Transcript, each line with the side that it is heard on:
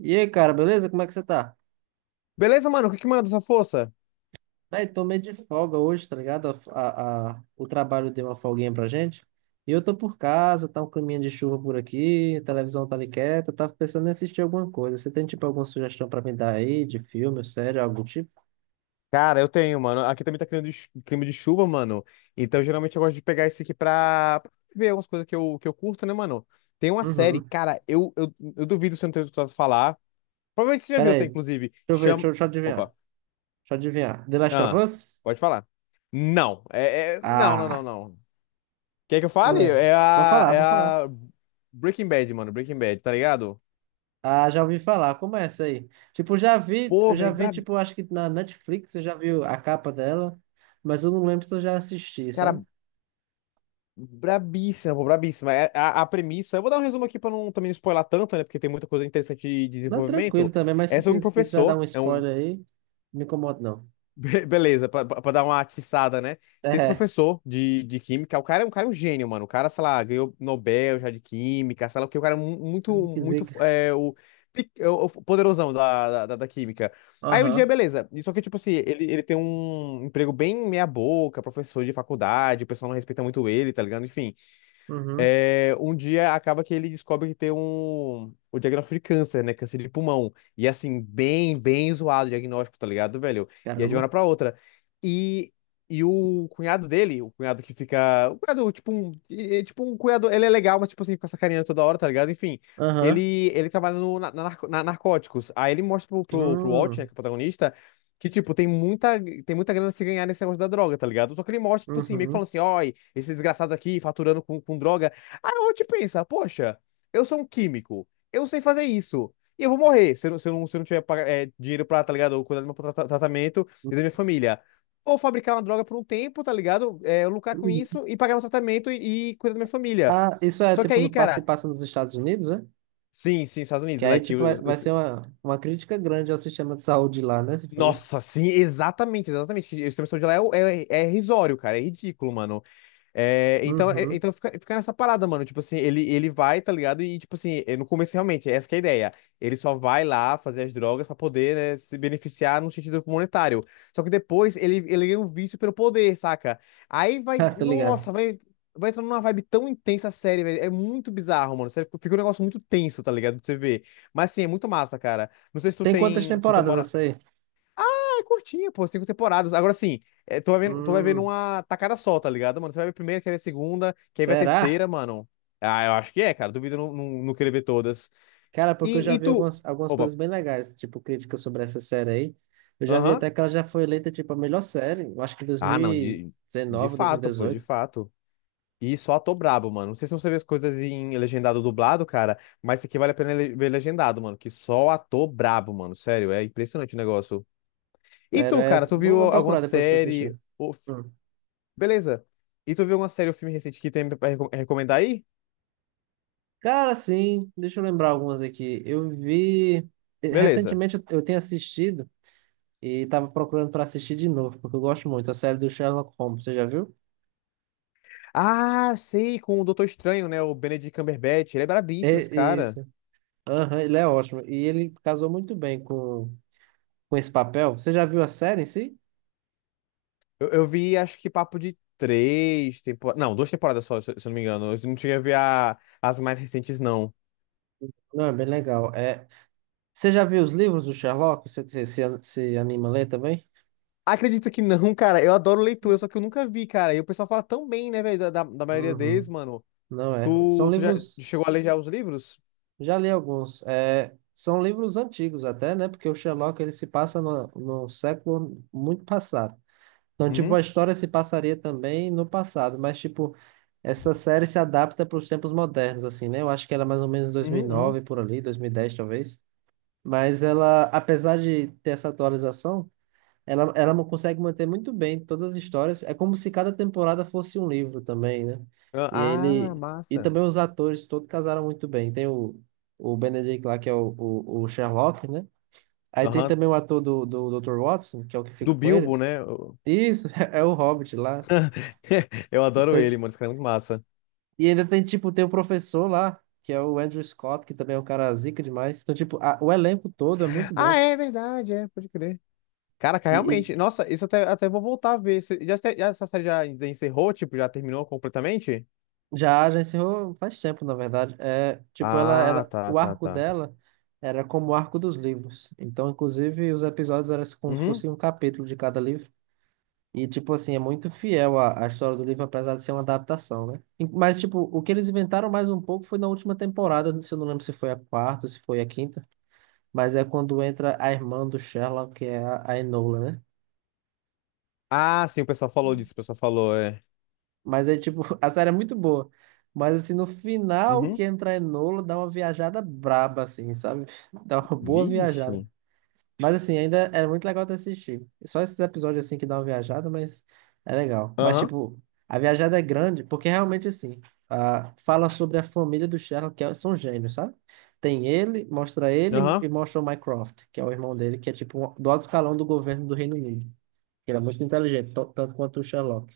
right: E aí, cara, beleza? Como é que você tá?
left: Beleza, mano? O que que manda essa força?
right: Aí, tô meio de folga hoje, tá ligado? O trabalho deu uma folguinha pra gente. E eu tô por casa, tá um caminho de chuva por aqui, a televisão tá ali quieta, eu tava pensando em assistir alguma coisa. Você tem, tipo, alguma sugestão pra me dar aí, de filme, série, algo do tipo?
left: Cara, eu tenho, mano. Aqui também tá criando clima de chuva, mano. Então, geralmente eu gosto de pegar esse aqui pra ver algumas coisas que eu curto, né, mano? Tem uma série,
right: Uhum.
left: cara, eu duvido se eu não tenho escutado falar. Provavelmente você já
right: Pera
left: viu,
right: aí,
left: até,
right: deixa
left: inclusive.
right: eu ver, deixa
left: Chama.
right: eu, deixa eu adivinhar.
left: Opa.
right: Deixa eu adivinhar. The Last of
left: Ah,
right: Us?
left: pode falar. Não. Não, não, não,
right: Ah,
left: não. Quer que eu
right: qual
left: fale?
right: é?
left: É
right: Vou
left: a,
right: falar,
left: é
right: vou falar.
left: a Breaking Bad, mano. Breaking Bad, tá ligado?
right: Ah, já ouvi falar. Como é essa aí? Tipo,
left: Pô,
right: eu já
left: velho,
right: vi, tipo, acho que na Netflix eu já vi a capa dela, mas eu não lembro se eu já assisti, sabe?
left: cara, brabíssima, pô, brabíssima. A premissa, eu vou dar um resumo aqui para não também não spoiler tanto, né? Porque tem muita coisa interessante de
right: Mas tranquilo
left: desenvolvimento.
right: também, mas
left: É sobre um
right: se quiser dar
left: professor,
right: um
left: é um.
right: spoiler aí, não me incomoda não.
left: Beleza, para dar uma atiçada, né? Tem esse
right: É,
left: professor de química, o cara, é um gênio, mano. O cara, sei lá, ganhou Nobel já de química, sei lá o que, o cara é muito,
right: que
left: muito,
right: zica.
left: é o poderosão da química. Aí um dia,
right: Aham,
left: beleza. Só que, tipo assim, ele tem um emprego bem meia boca, professor de faculdade, o pessoal não respeita muito ele, tá ligado? Enfim,
right: uhum,
left: um dia acaba que ele descobre que tem o diagnóstico de câncer, né? Câncer de pulmão. E assim, bem, bem zoado o diagnóstico, tá ligado, velho? E é de uma
right: caramba.
left: hora pra outra. E, e o cunhado dele, o cunhado que fica. O cunhado, tipo um. É tipo um cunhado. Ele é legal, mas tipo assim, fica sacaneando toda hora, tá ligado? Enfim.
right: Aham,
left: Ele trabalha no, na, na narco- na narcóticos. Aí ele mostra pro Walt, né, que
right: hum,
left: é o protagonista, que, tipo, tem muita grana a se ganhar nesse negócio da droga, tá ligado? Só que ele mostra, tipo assim, meio que
right: uhum,
left: falando assim, ó, esse desgraçado aqui faturando com droga. Aí a gente pensa, poxa, eu sou um químico, eu sei fazer isso, e eu vou morrer se eu não tiver dinheiro pra, tá ligado, cuidar do meu tratamento e da minha família. Vou fabricar uma droga por um tempo, tá ligado? Eu lucrar com
right: uhum.
left: isso e pagar meu tratamento e cuidar da minha família.
right: Ah, isso é
left: Só que
right: tipo
left: aí,
right: no passe
left: cara,
right: passa nos Estados Unidos, né?
left: sim, sim, Estados
right: Que
left: Unidos, né?
right: aí, tipo, vai, vai ser uma crítica grande ao sistema de saúde lá, né? Se for isso.
left: Nossa, sim, exatamente, exatamente. Que O sistema de saúde lá é, é irrisório, cara, é ridículo, mano. É, então,
right: Uhum,
left: então fica nessa parada, mano. Tipo assim, ele vai, tá ligado? E, tipo assim, no começo, realmente, é essa que é a ideia. Ele só vai lá fazer as drogas pra poder, né, se beneficiar no sentido monetário. Só que depois ele ganha um vício pelo poder, saca? Aí vai.
right: ah, tô ligado.
left: Nossa, vai entrando numa vibe tão intensa a série, velho. É muito bizarro, mano. Sério, fica um negócio muito tenso, tá ligado? Pra você ver. Mas, assim, é muito massa, cara. Não sei se tu
right: Tem quantas
left: tem. Se tu
right: temporadas
left: mora,
right: essa aí?
left: é curtinha, pô, cinco temporadas. Agora sim, tu vai vendo
right: Hum,
left: uma tacada só, tá ligado, mano? Você vai ver a primeira, quer ver a segunda, quer ver a
right: será?
left: terceira, mano. Ah, eu acho que é, cara. Duvido não querer ver todas.
right: Cara, porque eu
left: E,
right: já
left: e
right: vi
left: tu.
right: algumas
left: Opa,
right: coisas bem legais, tipo, críticas sobre essa série aí. Eu já vi
left: aham.
right: até que ela já foi eleita, tipo, a melhor série, eu acho que em
left: Ah, não, de
right: 2019,
left: fato, pô, de
right: 2018.
left: fato. E só ator brabo, mano. Não sei se você vê as coisas em legendado ou dublado, cara, mas isso aqui vale a pena ver legendado, mano. Que só ator brabo, mano. Sério, é impressionante o negócio. E
right: Sério,
left: tu,
right: é,
left: cara, tu
right: Vou,
left: viu
right: vou
left: alguma
right: procurar depois pra assistir.
left: série?
right: Hum.
left: Beleza. E tu viu uma série ou filme recente que tem pra recomendar aí?
right: Cara, sim, deixa eu lembrar algumas aqui. Eu vi...
left: Beleza.
right: Recentemente eu tenho assistido e tava procurando pra assistir de novo, porque eu gosto muito. A série do Sherlock Holmes, você já viu?
left: Ah, sei, com o Doutor Estranho, né? O Benedict Cumberbatch. Ele é brabíssimo, esse
right: É,
left: cara.
right: isso. Aham, ele é ótimo. E ele casou muito bem com esse papel. Você já viu a série em si?
left: Eu vi, acho que papo de três temporadas. Não, duas temporadas só, se eu não me engano. Eu não cheguei a ver as mais recentes, não.
right: Não, é bem legal. É, você já viu os livros do Sherlock? Se anima a ler também?
left: Acredita que não, cara. Eu adoro leitura, só que eu nunca vi, cara. E o pessoal fala tão bem, né, velho, da maioria deles,
right: Uhum.
left: mano.
right: Não é. São
left: Tu já
right: livros.
left: chegou a ler já os livros?
right: Já li alguns. É, são livros antigos até, né? Porque o Sherlock ele se passa no século muito passado. Então, tipo, a
left: Uhum,
right: história se passaria também no passado, mas, tipo, essa série se adapta para os tempos modernos, assim, né? Eu acho que era mais ou menos
left: uhum, uhum.
right: 2009, por ali, 2010 talvez. Mas ela, apesar de ter essa atualização, consegue manter muito bem todas as histórias. É como se cada temporada fosse um livro também, né? E
left: Ah,
right: ele e
left: massa.
right: também os atores todos casaram muito bem. Tem o Benedict lá que é o Sherlock, né? Aí tem
left: Aham.
right: também o ator do Dr. Watson, que é o que
left: Do
right: fica com ele.
left: Bilbo, né?
right: Isso, é o Hobbit lá.
left: Eu adoro
right: Então,
left: ele, mano. Esse cara é muito massa.
right: e ainda tem tipo tem o professor lá, que é o Andrew Scott, que também é um cara zica demais. Então tipo, o elenco todo é muito
left: Ah,
right: bom.
left: é verdade, é, pode crer. Caraca,
right: E,
left: realmente. Nossa, isso até, até vou voltar a ver. Essa série já encerrou, tipo, já terminou completamente?
right: já encerrou faz tempo, na verdade. É, tipo,
left: Ah, tá,
right: o
left: tá,
right: arco
left: tá.
right: dela era como o arco dos livros. Então, inclusive, os episódios eram como se
left: Uhum.
right: fosse um capítulo de cada livro. E, tipo assim, é muito fiel à história do livro, apesar de ser uma adaptação, né? Mas, tipo, o que eles inventaram mais um pouco foi na última temporada, se eu não lembro se foi a quarta ou se foi a quinta, mas é quando entra a irmã do Sherlock, que é a Enola, né?
left: Ah, sim, o pessoal falou disso, o pessoal falou, é.
right: Mas é tipo, a série é muito boa. Mas assim, no final que
left: Uhum.
right: entra Enola, dá uma viajada braba, assim, sabe? Dá uma boa viajada.
left: Vixe.
right: Mas assim, ainda é muito legal de assistir. Só esses episódios assim que dá uma viajada, mas é legal. Mas
left: Aham,
right: tipo, a viajada é grande, porque realmente assim, ah, fala sobre a família do Sherlock, são gênios, sabe? Tem ele, mostra ele
left: aham.
right: e mostra o Mycroft, que é o irmão dele, que é tipo do alto escalão do governo do Reino Unido. Ele é muito inteligente, tanto quanto o Sherlock.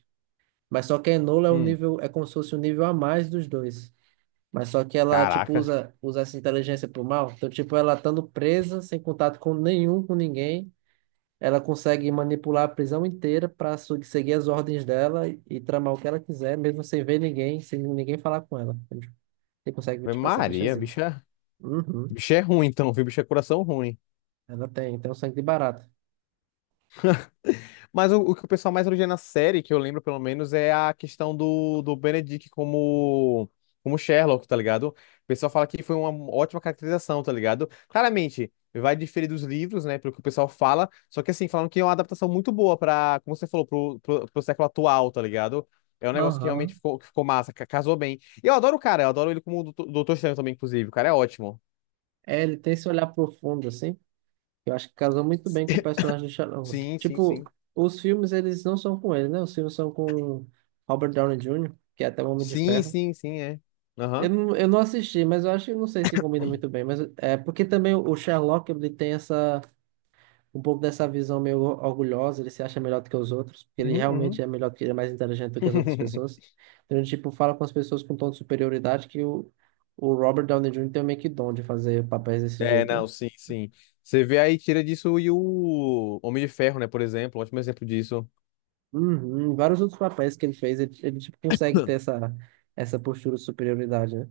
right: Mas só que a Enola é um
left: Hum.
right: nível, é como se fosse um nível a mais dos dois. Mas só que ela, tipo,
left: Caraca.
right: usa essa inteligência pro mal. Então, tipo, ela estando presa, sem contato com nenhum, com ninguém, ela consegue manipular a prisão inteira para seguir as ordens dela e, tramar o que ela quiser, mesmo sem ver ninguém, sem ninguém falar com ela. Entende? Você consegue ver,
left: Ave
right: tipo, essa bicha
left: Maria,
right: zica.
left: bicha.
right: Uhum.
left: Bicho é ruim, então, viu? Bicho é coração ruim.
right: Ela tem um sangue de barata.
left: Mas o que o pessoal mais elogia na série, que eu lembro pelo menos, é a questão do Benedict como, Sherlock, tá ligado? O pessoal fala que foi uma ótima caracterização, tá ligado? Claramente, vai diferir dos livros, né, pelo que o pessoal fala, só que assim, falando que é uma adaptação muito boa pra, como você falou, pro século atual, tá ligado? É um negócio que realmente
right: Aham.
left: ficou, que ficou massa, casou bem. E eu adoro o cara, eu adoro ele como Doutor Estranho também, inclusive. O cara é ótimo.
right: É, ele tem esse olhar profundo, assim. Eu acho que casou muito bem com o personagem do Sherlock.
left: Sim, sim,
right: Tipo,
left: sim.
right: os filmes, eles não são com ele, né? Os filmes são com Robert Downey Jr., que é até o Homem de
left: Sim,
right: Ferro.
left: sim, sim, é.
right: Eu
left: Aham.
right: não, eu não assisti, mas eu acho que não sei se combina muito bem. Mas é porque também o Sherlock, ele tem um pouco dessa visão meio orgulhosa, ele se acha melhor do que os outros, porque ele
left: Uhum,
right: realmente
left: uhum.
right: é melhor, do que ele é mais inteligente do que as outras pessoas. Então ele, tipo, fala com as pessoas com um tom de superioridade que o Robert Downey Jr. tem meio que dom de fazer papéis desse
left: É,
right: jeito, né?
left: não, sim, sim. Você vê aí, tira disso e o Homem de Ferro, né, por exemplo, ótimo exemplo disso.
right: Uhum, vários outros papéis que ele fez, ele tipo, consegue ter essa postura de superioridade, né?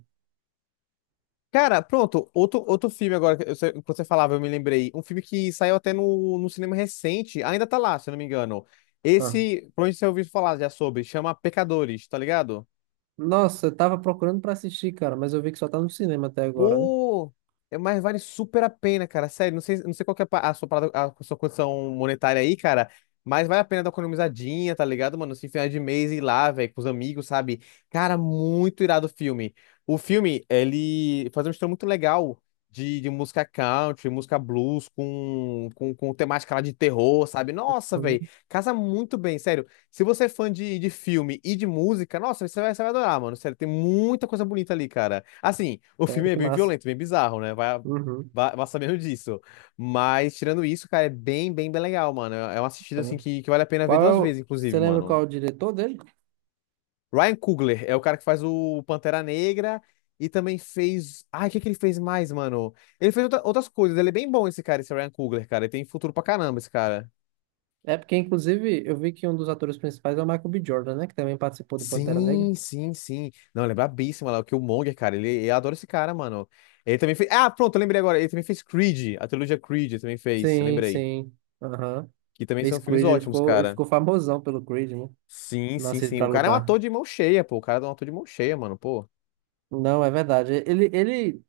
left: Cara, pronto, outro filme agora, que quando você falava, eu me lembrei. Um filme que saiu até no cinema recente, ainda tá lá, se eu não me engano.
right: Ah.
left: Esse, provavelmente você ouviu falar já sobre, chama Pecadores, tá ligado?
right: Nossa, eu tava procurando pra assistir, cara, mas eu vi que só tá no cinema até agora, né?
left: Pô, mas vale super a pena, cara. Sério, não sei, não sei qual que é a pa- a sua, parada- a sua condição monetária aí, cara. Mas vale a pena dar uma economizadinha, tá ligado, mano? Se final de mês ir lá, velho, com os amigos, sabe? Cara, muito irado o filme. O filme, ele faz um mistura muito legal de música country, música blues com temática lá de terror, sabe? Nossa, velho,
right: Uhum.
left: casa muito bem, sério. Se você é fã de filme e de música, nossa, você vai adorar, mano. Sério, tem muita coisa bonita ali, cara. Assim, o filme
right: Sério,
left: é
right: que
left: bem
right: massa.
left: violento, bem bizarro, né? Vai,
right: Uhum,
left: vai, vai sabendo disso. Mas, tirando isso, cara, é bem, bem, bem legal, mano. É uma assistida, assim,
right: sério.
left: que vale a pena ver
right: Qual é
left: duas
right: o...
left: vezes,
right: Você
left: inclusive,
right: lembra qual
left: mano.
right: é o diretor dele?
left: Ryan Coogler é o cara que faz o Pantera Negra e também fez. Ai, o que que ele fez mais, mano? Ele fez outras coisas. Ele é bem bom, esse cara, esse Ryan Coogler, cara. Ele tem futuro pra caramba, esse cara.
right: É porque, inclusive, eu vi que um dos atores principais é o Michael B. Jordan, né? Que também participou do Pantera Negra.
left: Sim, sim, sim. Não, lembra brabíssimo lá, que o Killmonger, cara, ele, eu adoro esse cara, mano. Ele também fez. Ah, pronto, eu lembrei agora. Ele também fez Creed, a trilogia Creed ele também fez,
right: Sim,
left: lembrei.
right: sim. Aham.
left: Que também
right: Fez
left: são filmes
right: Creed, ele
left: ótimos,
right: ficou, ele
left: cara.
right: ficou famosão pelo Creed, né?
left: Sim, sim,
right: Nascido
left: sim.
right: pra
left: O cara é um
right: lutar.
left: ator de mão cheia, pô. O cara é um ator de mão cheia, mano, pô.
right: Não, é verdade. Ele, ele,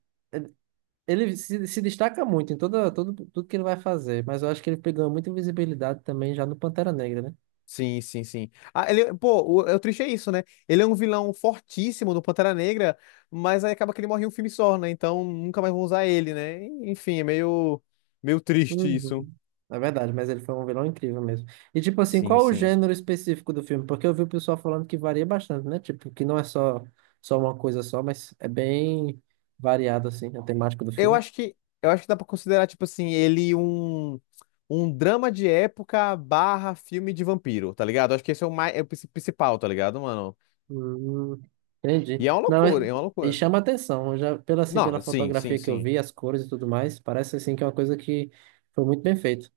right: ele se destaca muito em toda, todo, tudo que ele vai fazer, mas eu acho que ele pegou muita visibilidade também já no Pantera Negra, né?
left: Sim, sim, sim. Ah, ele, pô, o triste é isso, né? Ele é um vilão fortíssimo do Pantera Negra, mas aí acaba que ele morre em um filme só, né? Então nunca mais vão usar ele, né? Enfim, é meio, meio triste isso.
right: Uhum. É verdade, mas ele foi um vilão incrível mesmo. E tipo assim,
left: Sim,
right: qual o
left: sim.
right: gênero específico do filme? Porque eu vi o pessoal falando que varia bastante, né? Tipo, que não é só, uma coisa só, mas é bem variado assim, a temática do
left: Eu
right: filme.
left: acho que eu acho que dá pra considerar, tipo assim, ele um drama de época barra filme de vampiro, tá ligado? Acho que esse é o mais, é o principal, tá ligado, mano?
right: Hum, entendi.
left: E é uma
right: Não,
left: loucura, é uma
right: e
left: loucura.
right: chama atenção, eu já pela
left: Não, sim, sim,
right: fotografia que eu
left: sim.
right: vi, as cores e tudo mais, parece assim que é uma coisa que foi muito bem feito.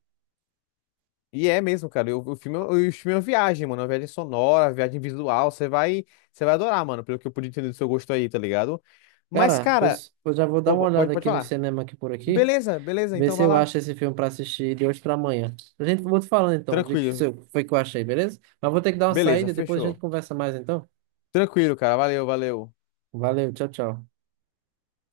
left: E é mesmo, cara. O filme é uma viagem, mano. Uma viagem sonora, uma viagem visual. Você vai adorar, mano, pelo que eu pude entender do seu gosto aí, tá ligado? Mas,
right: Cara,
left: cara,
right: pois eu já vou dar uma
left: opa,
right: olhada
left: pode
right: aqui no
left: falar.
right: cinema aqui por aqui.
left: Beleza, beleza,
right: Vê
left: então
right: se
left: vai
right: eu
left: lá.
right: acho esse filme pra assistir de hoje pra amanhã. A gente vou te falando então de que se
left: Tranquilo.
right: eu- foi que eu achei, beleza? Mas vou ter que dar uma
left: Beleza,
right: saída, depois a gente
left: fechou.
right: conversa mais então.
left: Tranquilo, cara. Valeu, valeu.
right: Valeu, tchau, tchau.